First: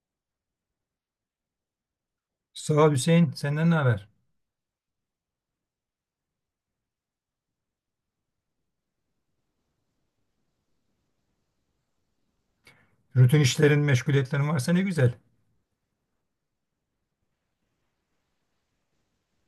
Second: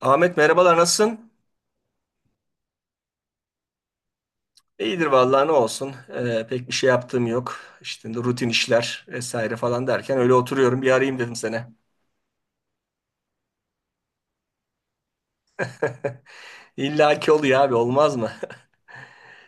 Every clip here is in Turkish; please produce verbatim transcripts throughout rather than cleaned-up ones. Ahmet merhabalar nasılsın? Sağ ol Hüseyin. Senden ne haber? İyidir vallahi ne olsun. Ee, pek bir şey yaptığım yok. İşte rutin işler vesaire falan derken öyle oturuyorum. Bir arayayım dedim sana. Rutin işlerin, meşguliyetlerin varsa ne güzel. İlla ki oluyor abi, olmaz mı?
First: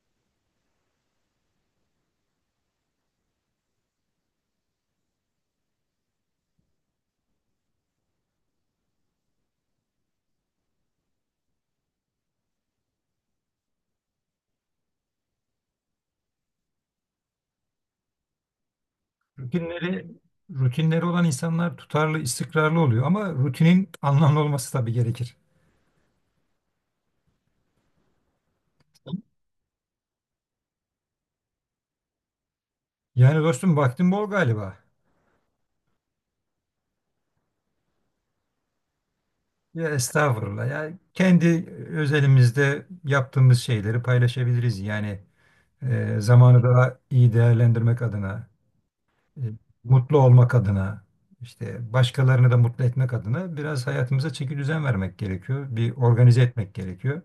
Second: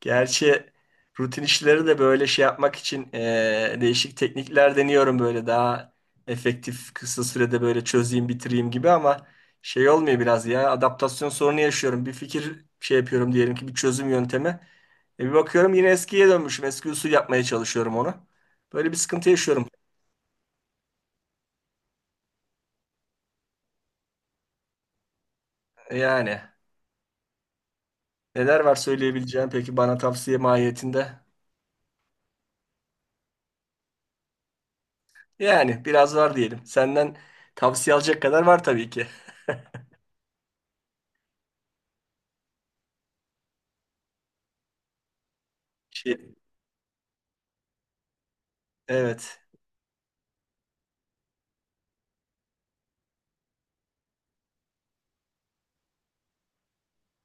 Gerçi rutin işleri de böyle şey yapmak için eee, değişik teknikler deniyorum, böyle daha efektif kısa sürede böyle çözeyim bitireyim gibi, ama şey olmuyor biraz ya, adaptasyon sorunu yaşıyorum. Bir fikir şey yapıyorum diyelim ki, bir çözüm yöntemi. E bir bakıyorum yine eskiye dönmüşüm. Eski usul yapmaya çalışıyorum onu. Böyle bir sıkıntı yaşıyorum. Rutinleri, rutinleri olan insanlar tutarlı, istikrarlı oluyor ama rutinin anlamlı olması tabii gerekir. E, Yani neler var söyleyebileceğim peki bana tavsiye mahiyetinde? Yani dostum vaktin bol galiba. Yani biraz var diyelim. Senden tavsiye alacak kadar var tabii ki. Ya estağfurullah. Ya kendi özelimizde yaptığımız şeyleri paylaşabiliriz. Yani Şey, e, zamanı daha iyi değerlendirmek adına, evet. e, mutlu olmak adına, işte başkalarını da mutlu etmek adına biraz hayatımıza çeki düzen vermek gerekiyor. Bir organize etmek gerekiyor.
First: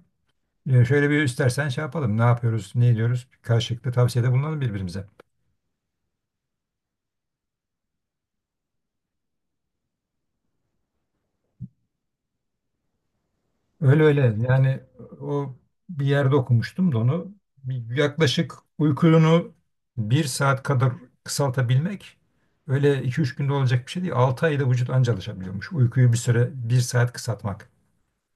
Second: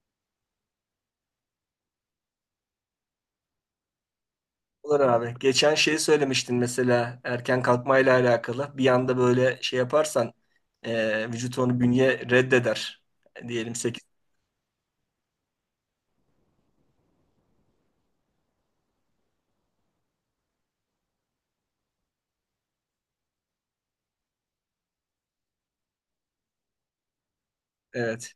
E, şöyle bir istersen şey yapalım. Ne yapıyoruz, ne ediyoruz? Karşılıklı tavsiyede bulunalım Olur birbirimize. abi. Geçen şeyi söylemiştin mesela erken kalkmayla alakalı. Bir anda böyle şey yaparsan e, vücut onu, bünye reddeder. Diyelim sekiz. Öyle öyle. Yani o bir yerde okumuştum da onu. Bir- Yaklaşık uykunu bir saat kadar kısaltabilmek öyle iki üç günde olacak bir şey değil. altı ayda vücut anca alışabiliyormuş. Uykuyu bir süre bir saat kısaltmak. Evet.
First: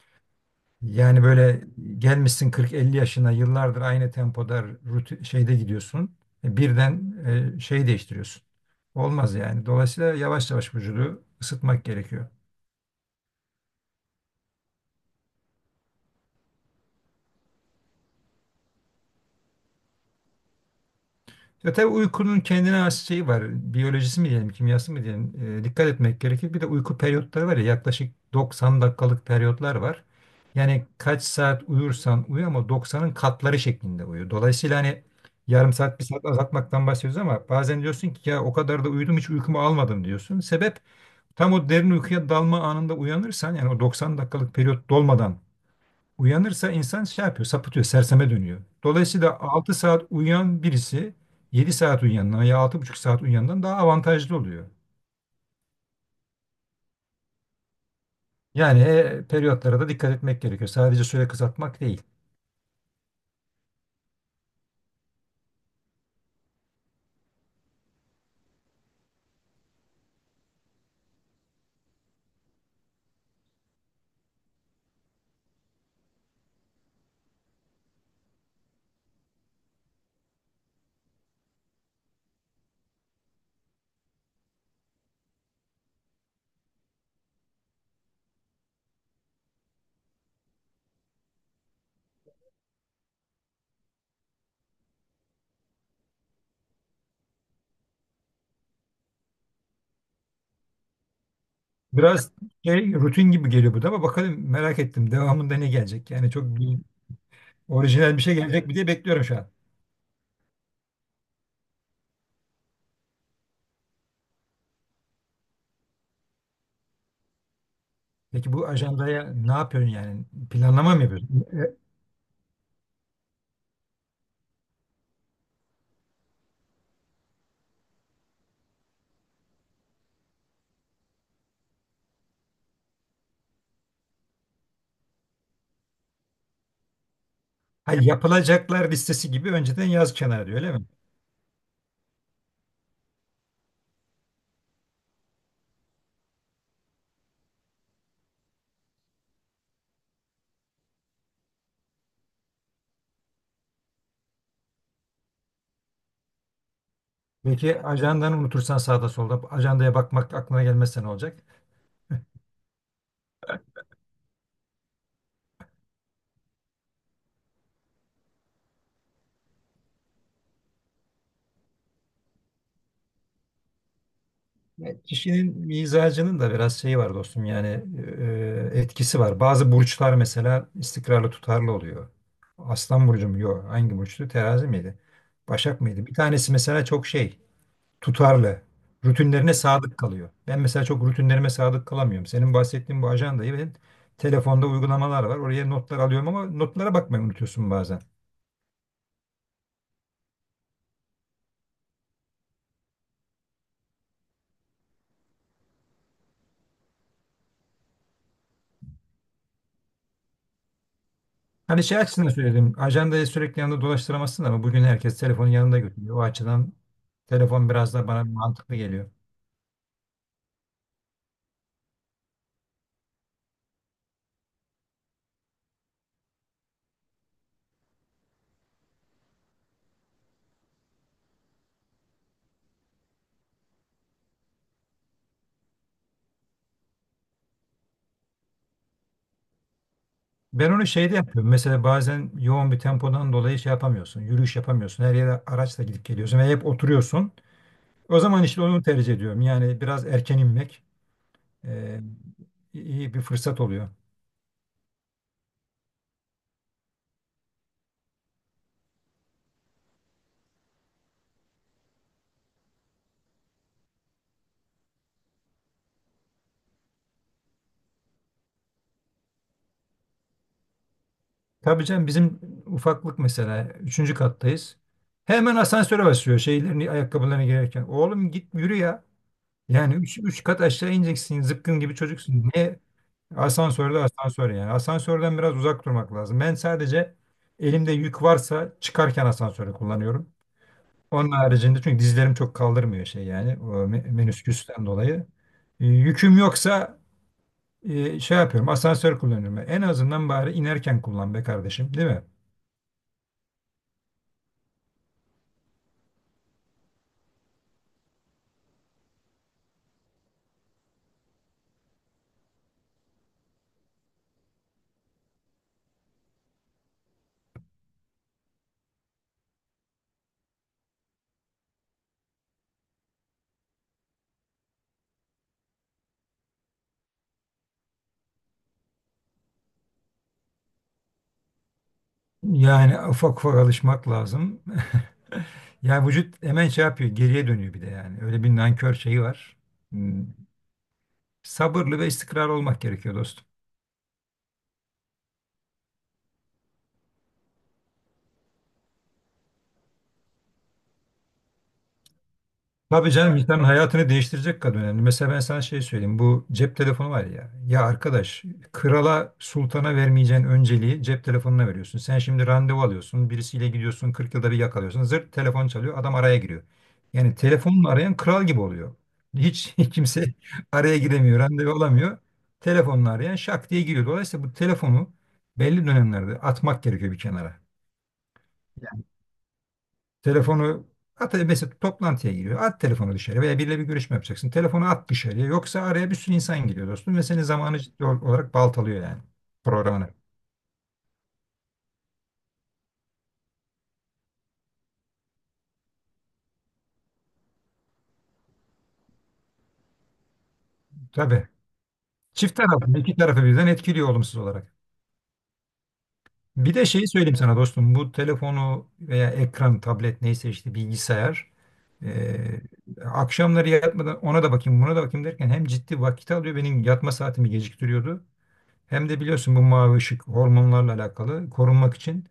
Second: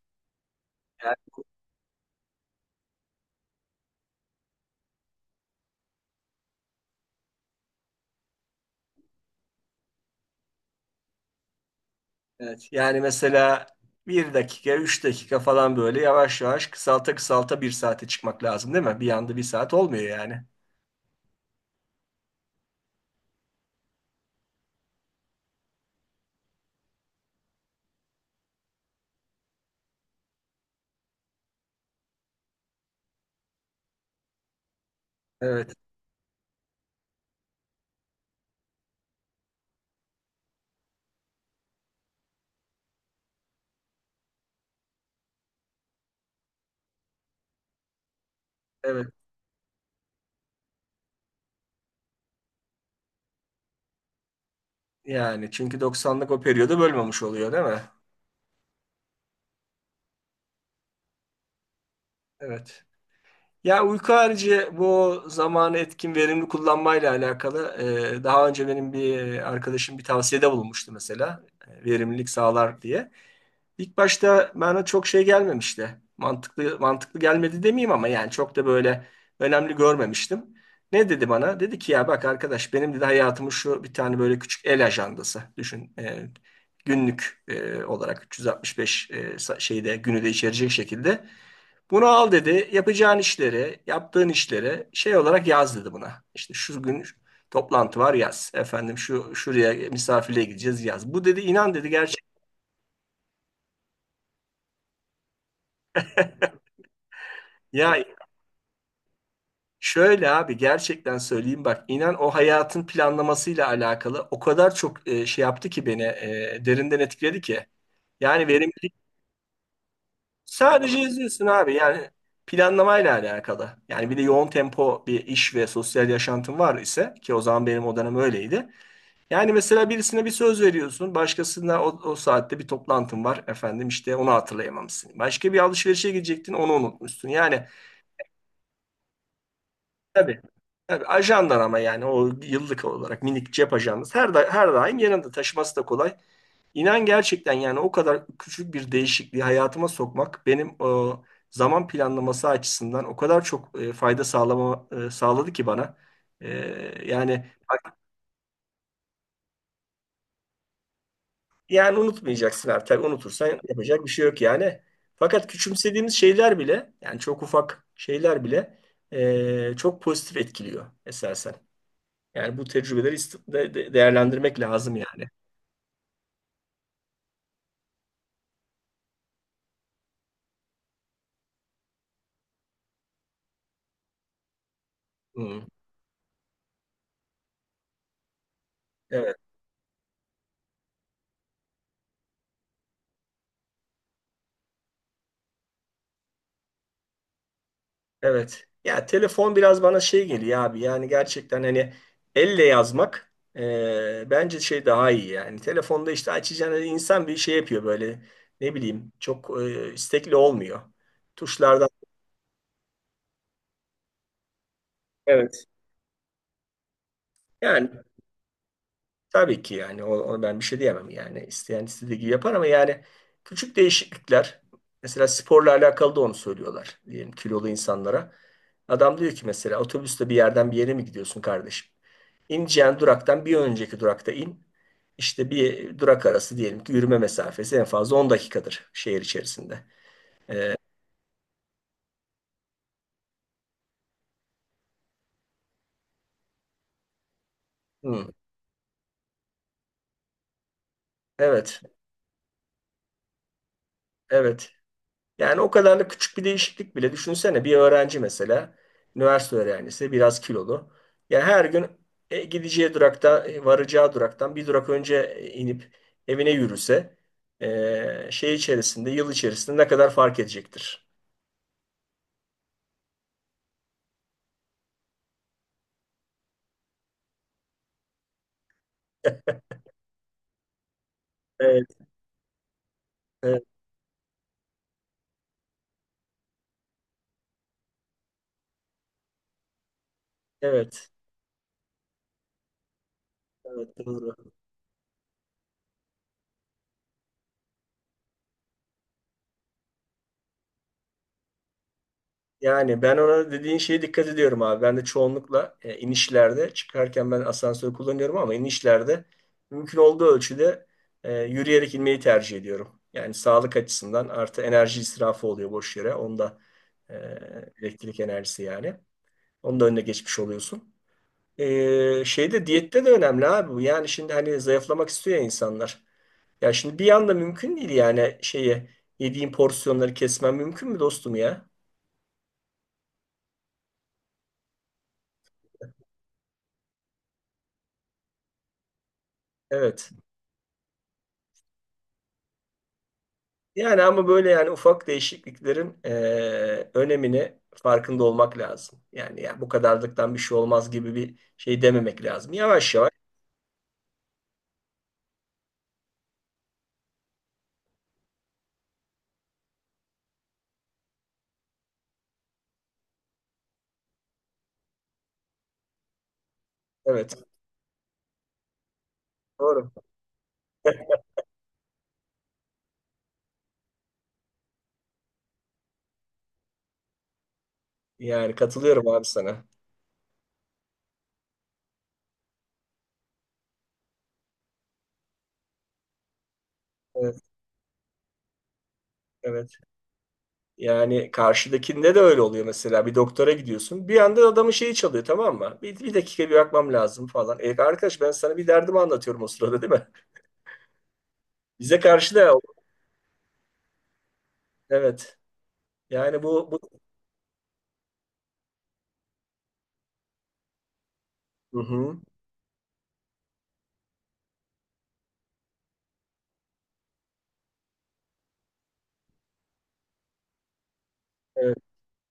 Yani, Yani böyle gelmişsin kırk elli yaşına yıllardır aynı tempoda rutin, şeyde gidiyorsun. E, Birden e, şey değiştiriyorsun. Olmaz yani. Dolayısıyla yavaş yavaş vücudu ısıtmak gerekiyor. evet. Yani mesela bir dakika üç dakika falan böyle yavaş yavaş kısalta kısalta bir saate çıkmak lazım değil mi? Bir anda bir saat olmuyor yani. Ya tabii uykunun kendine has şeyi var. Biyolojisi mi diyelim, kimyası mı diyelim. E, dikkat etmek gerekir. Bir de uyku periyotları var ya yaklaşık doksan dakikalık periyotlar var. Yani kaç saat uyursan uyu ama doksanın katları şeklinde uyu. Dolayısıyla hani yarım Evet. saat bir saat azaltmaktan bahsediyoruz ama bazen diyorsun ki ya o kadar da uyudum hiç uykumu almadım diyorsun. Sebep tam o derin uykuya dalma anında uyanırsan yani o doksan dakikalık periyot dolmadan Uyanırsa insan şey yapıyor, sapıtıyor, serseme dönüyor. Evet. Dolayısıyla altı saat uyuyan birisi yedi saat uyuyandan ya altı buçuk saat uyuyandan daha avantajlı oluyor. Yani çünkü doksanlık o periyodu bölmemiş oluyor değil mi? Yani e, periyotlara da dikkat etmek gerekiyor. Sadece süre kısaltmak değil. Evet. Ya uyku harici bu zamanı etkin verimli kullanmayla alakalı e, daha önce benim bir arkadaşım bir tavsiyede bulunmuştu mesela, e, verimlilik sağlar diye. İlk başta bana çok şey gelmemişti. Mantıklı mantıklı gelmedi demeyeyim ama yani çok da böyle önemli görmemiştim. Ne dedi bana? Dedi ki ya bak arkadaş, benim dedi hayatımın şu bir tane böyle küçük el ajandası düşün. E, günlük e, olarak üç yüz altmış beş e, sa- şeyde günü de içerecek şekilde bunu al dedi. Yapacağın işleri, yaptığın işleri şey olarak yaz dedi buna. İşte şu gün toplantı var, yaz. Efendim şu şuraya misafirliğe gideceğiz, yaz. Bu dedi inan dedi gerçek. Biraz şey, rutin gibi geliyor bu da ama bakalım merak ettim. Devamında ne gelecek? Yani çok bir- Ya orijinal bir şey gelecek mi diye bekliyorum şu an. şöyle abi gerçekten söyleyeyim, bak inan, o hayatın planlamasıyla alakalı o kadar çok e, şey yaptı ki beni, e, derinden etkiledi ki. Yani Peki bu verimlilik ajandaya ne yapıyorsun yani? Planlama sadece mı yazıyorsun yapıyorsun? abi, E, yani planlamayla alakalı. Yani bir de yoğun tempo bir iş ve sosyal yaşantın var ise, ki o zaman benim o dönem öyleydi. Yani mesela birisine bir söz veriyorsun, başkasına o, o saatte bir toplantın var, efendim işte onu hatırlayamamışsın. Başka bir alışverişe gidecektin, onu unutmuşsun. Yani Hayır, yapılacaklar listesi gibi önceden yaz tabii, kenara diyor öyle mi? tabii ajandan ama yani o yıllık olarak minik cep ajandası, her, da, her daim yanında taşıması da kolay. İnan gerçekten yani o kadar küçük bir değişikliği hayatıma sokmak benim o zaman planlaması açısından o kadar çok e, fayda sağlama, e, sağladı ki bana. E, yani Peki ajandanı unutursan sağda solda ajandaya bakmak aklına gelmezse ne olacak? Yani unutmayacaksın artık. Unutursan yapacak bir şey yok yani. Fakat küçümsediğimiz şeyler bile, yani çok ufak şeyler bile eee, çok pozitif etkiliyor esasen. Yani bu tecrübeleri ist- de- de- değerlendirmek lazım Ya, yani. Kişinin mizacının da biraz şeyi var dostum yani e, e, etkisi var. Bazı burçlar mesela istikrarlı tutarlı oluyor. Aslan burcu mu? Yok. Hangi burçtu? Terazi miydi? Hmm, Başak mıydı? Bir tanesi mesela çok şey tutarlı. evet, Rutinlerine sadık kalıyor. Ben mesela çok rutinlerime sadık kalamıyorum. Senin bahsettiğin bu ajandayı ben telefonda uygulamalar var. Oraya notlar alıyorum ama notlara bakmayı unutuyorsun bazen. evet. Ya telefon biraz bana şey geliyor abi. Yani gerçekten hani elle yazmak eee, bence şey daha iyi yani. Telefonda işte açacağına insan bir şey yapıyor, böyle ne bileyim çok eee, istekli olmuyor. Hani Tuşlardan. şey açısından söyledim. Ajandayı sürekli yanında dolaştıramazsın ama bugün herkes telefonu Evet. yanında götürüyor. O açıdan telefon Yani biraz da bana mantıklı geliyor. tabii ki yani o- ona ben bir şey diyemem yani, isteyen istediği gibi yapar ama yani küçük değişiklikler, mesela sporla alakalı da onu söylüyorlar diyelim kilolu insanlara. Adam diyor ki mesela otobüste bir yerden bir yere mi gidiyorsun kardeşim? İneceğin duraktan bir önceki durakta in. İşte bir durak arası diyelim ki yürüme mesafesi en fazla on dakikadır şehir içerisinde. Ben onu şeyde yapıyorum. Mesela bazen yoğun bir tempodan dolayı şey yapamıyorsun. Yürüyüş yapamıyorsun. Her yere araçla gidip geliyorsun ve hep oturuyorsun. O Hı, zaman işte onu tercih ediyorum. Yani biraz erken inmek evet, e, iyi bir fırsat oluyor. evet. Yani o kadar da küçük bir değişiklik bile, düşünsene bir öğrenci mesela, üniversite öğrencisi biraz kilolu. Yani her gün e, gideceği durakta e, varacağı duraktan bir durak önce e, inip evine yürüse e, şey içerisinde yıl içerisinde ne kadar fark edecektir? Tabii canım bizim ufaklık mesela. Üçüncü kattayız. Hemen asansöre basıyor şeylerini ayakkabılarını girerken. Oğlum git yürü ya. Yani üç, üç kat aşağı ineceksin. Zıpkın Evet, gibi çocuksun. Niye? evet, Asansörde asansör yani. Asansörden biraz uzak durmak lazım. Ben sadece elimde yük varsa çıkarken asansörü kullanıyorum. evet, Onun haricinde çünkü dizlerim çok kaldırmıyor şey yani. O evet, me- doğru. menüsküsten dolayı. E, yüküm yoksa e, şey yapıyorum. Asansör kullanıyorum. En azından bari inerken kullan be kardeşim, değil mi? Yani ben ona, dediğin şeye dikkat ediyorum abi. Ben de çoğunlukla e, inişlerde, çıkarken ben asansör kullanıyorum ama inişlerde mümkün olduğu ölçüde e, yürüyerek inmeyi tercih ediyorum. Yani sağlık açısından, artı enerji israfı oluyor boş yere. Onda e, elektrik enerjisi yani. Onun da önüne geçmiş oluyorsun. E, şeyde Diyette de önemli abi bu. Yani şimdi hani zayıflamak istiyor ya insanlar. Ya şimdi bir anda mümkün değil yani, şeyi yediğin porsiyonları kesmen mümkün mü dostum ya? Yani ufak ufak alışmak lazım. Yani vücut hemen şey yapıyor, geriye dönüyor bir de yani. Öyle bir nankör şeyi var. Evet. Hmm. Sabırlı ve istikrarlı olmak gerekiyor dostum. Yani ama böyle, yani ufak değişikliklerin eee, önemini farkında olmak lazım. Yani ya bu kadarlıktan bir şey olmaz gibi bir şey dememek lazım. Yavaş yavaş. Tabii canım insanın hayatını değiştirecek kadar önemli. Mesela ben sana şey söyleyeyim. Bu cep telefonu var ya. Ya arkadaş krala sultana vermeyeceğin önceliği cep telefonuna veriyorsun. Sen şimdi randevu alıyorsun. Birisiyle gidiyorsun. kırk yılda bir yakalıyorsun. Zırt telefon çalıyor. Adam araya giriyor. Yani Evet. telefonla arayan kral gibi oluyor. Hiç Doğru. kimse araya giremiyor. Randevu alamıyor. Telefonla arayan şak diye giriyor. Dolayısıyla bu telefonu belli dönemlerde atmak gerekiyor bir kenara. Yani katılıyorum abi sana. Telefonu at mesela toplantıya giriyor. At telefonu dışarı veya biriyle bir görüşme yapacaksın. Telefonu at dışarıya. Yoksa araya bir sürü insan giriyor dostum ve senin Evet, zamanı ciddi ol- olarak baltalıyor yani evet. programını. Yani karşıdakinde de öyle oluyor mesela. Bir doktora gidiyorsun. Bir anda adamın şeyi çalıyor, tamam mı? Bir, bir dakika bir bakmam lazım falan. E, arkadaş ben sana bir derdimi anlatıyorum o sırada, değil mi? Tabii. Bize karşı da Çift taraflı, iki tarafı birden etkiliyor olumsuz olarak. evet. Yani bu, Bir de bu... şeyi söyleyeyim sana dostum. Bu telefonu veya ekran, tablet neyse işte bilgisayar. Hı hı. eee, Akşamları yatmadan ona da bakayım buna da bakayım derken hem ciddi vakit alıyor. Benim yatma saatimi geciktiriyordu. Hem de biliyorsun bu mavi ışık hormonlarla alakalı Evet. korunmak için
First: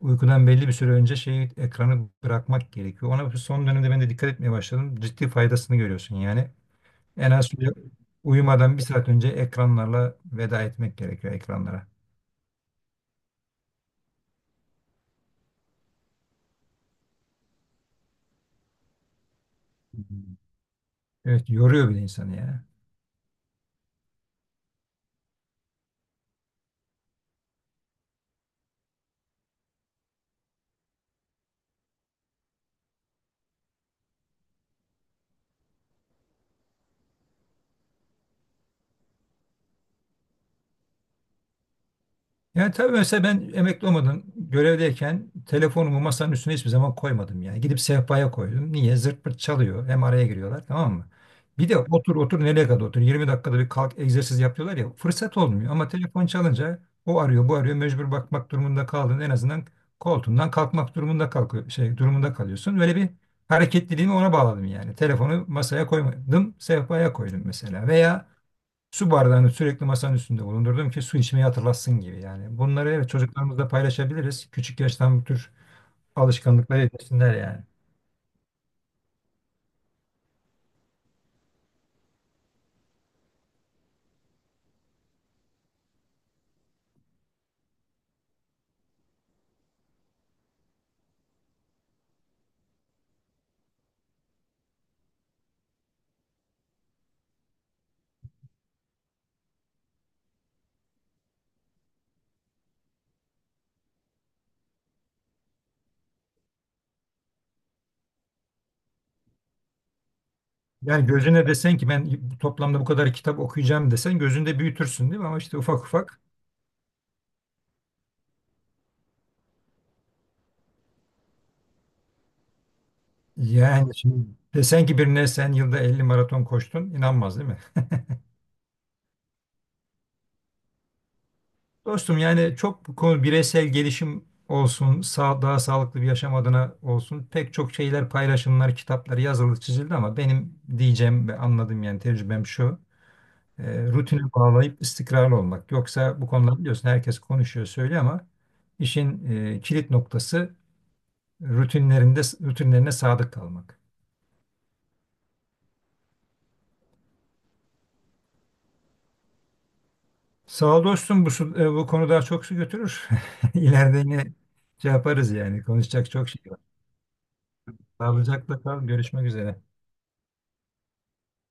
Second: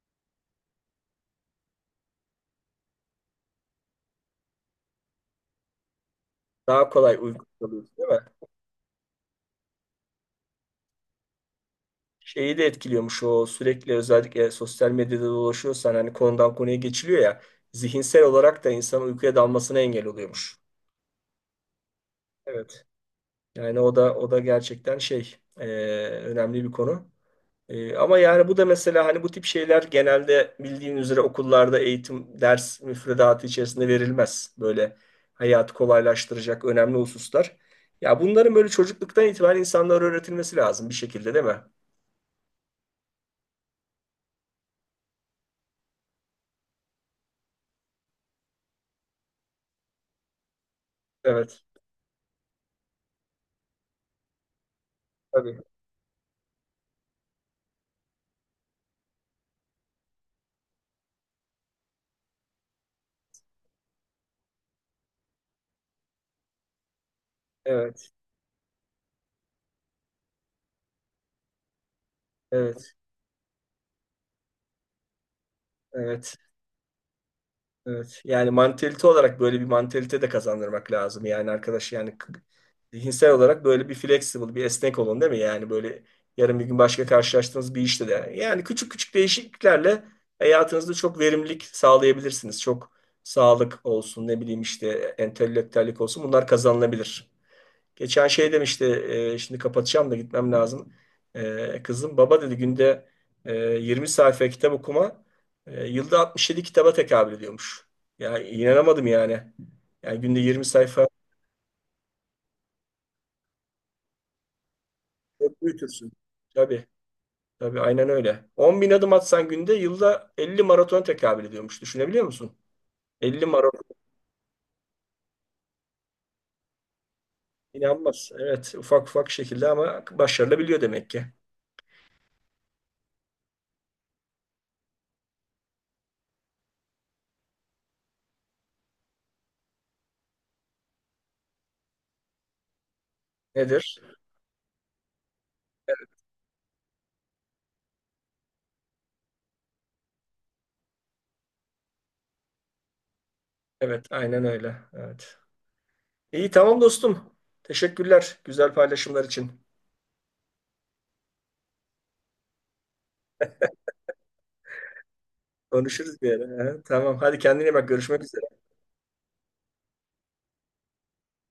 uykudan belli bir süre önce şeyi ekranı bırakmak gerekiyor. Ona son dönemde ben de dikkat etmeye başladım. Ciddi faydasını görüyorsun yani. Daha kolay En uygun az oluyor, değil mi? uyumadan bir saat önce ekranlarla veda etmek gerekiyor ekranlara. Şeyi de etkiliyormuş o, sürekli özellikle sosyal medyada dolaşıyorsan hani konudan konuya geçiliyor ya, zihinsel olarak da insanın uykuya dalmasına engel oluyormuş. Evet yoruyor bir de insanı ya. Evet. Yani o da o da gerçekten şey, e, önemli bir konu. E, ama yani bu da mesela, hani bu tip şeyler genelde bildiğin üzere okullarda eğitim ders müfredatı içerisinde verilmez. Böyle hayatı kolaylaştıracak önemli hususlar. Ya bunların böyle çocukluktan itibaren insanlara öğretilmesi lazım bir şekilde, değil mi? Yani tabii mesela ben emekli olmadan görevdeyken telefonumu masanın üstüne hiçbir zaman koymadım yani. Gidip sehpaya koydum. Niye? Zırt pırt çalıyor. Hem araya giriyorlar tamam mı? Evet. Bir de otur otur nereye kadar otur. yirmi dakikada bir kalk egzersiz yapıyorlar ya. Fırsat Tabii. olmuyor ama telefon çalınca o arıyor bu arıyor. Mecbur bakmak durumunda kaldın. En azından koltuğundan kalkmak durumunda kalkıyor, şey durumunda kalıyorsun. Böyle bir hareketliliğimi ona bağladım yani. Telefonu masaya koymadım. Sehpaya koydum mesela. Evet, Veya Su bardağını sürekli masanın üstünde bulundurdum ki su içmeyi hatırlatsın gibi yani. Bunları evet, evet çocuklarımızla paylaşabiliriz. Küçük yaştan bu tür evet. alışkanlıkları edinsinler yani. Evet. Yani mantalite olarak böyle bir mantalite de kazandırmak lazım. Yani arkadaş yani k- zihinsel olarak böyle bir flexible, bir esnek olun, değil mi? Yani böyle yarın bir gün başka karşılaştığınız bir işte de, yani küçük küçük değişikliklerle hayatınızda çok verimlilik sağlayabilirsiniz. Çok, sağlık olsun, ne bileyim işte entelektüellik olsun. Bunlar kazanılabilir. Geçen şey demişti, e, şimdi kapatacağım da gitmem lazım. E, kızım baba dedi günde e, yirmi sayfa kitap okuma e, yılda altmış yedi kitaba tekabül ediyormuş. Ya inanamadım yani. Yani günde yirmi Yani sayfa gözüne desen ki ben toplamda bu kadar kitap okuyacağım desen gözünde büyütürsün değil mi? Ama işte çok ufak büyütürsün. ufak Tabii, tabii aynen öyle. on bin adım atsan günde, yılda elli maraton tekabül ediyormuş. Düşünebiliyor musun? elli maraton. yani şimdi desen ki birine sen yılda elli maraton koştun inanmaz değil mi? İnanmaz. Evet ufak ufak şekilde ama başarılabiliyor demek ki. Dostum yani çok bu konu bireysel gelişim olsun, sağ, daha sağlıklı bir yaşam adına olsun pek çok şeyler paylaşımlar, kitaplar yazılı çizildi ama benim diyeceğim ve anladığım yani tecrübem şu. e, Nedir? Rutine bağlayıp istikrarlı olmak. Yoksa bu konuda biliyorsun herkes konuşuyor söylüyor ama işin e, kilit noktası rutinlerinde rutinlerine sadık kalmak. Evet aynen öyle. Evet. İyi tamam dostum. Teşekkürler güzel paylaşımlar için. Sağ ol dostum bu, su- e, bu konu daha çok su götürür. İleride yine şey yaparız yani konuşacak Konuşuruz çok bir şey var. ara. He, tamam, hadi kendine iyi bak, görüşmek üzere. Sağlıcakla kal görüşmek üzere.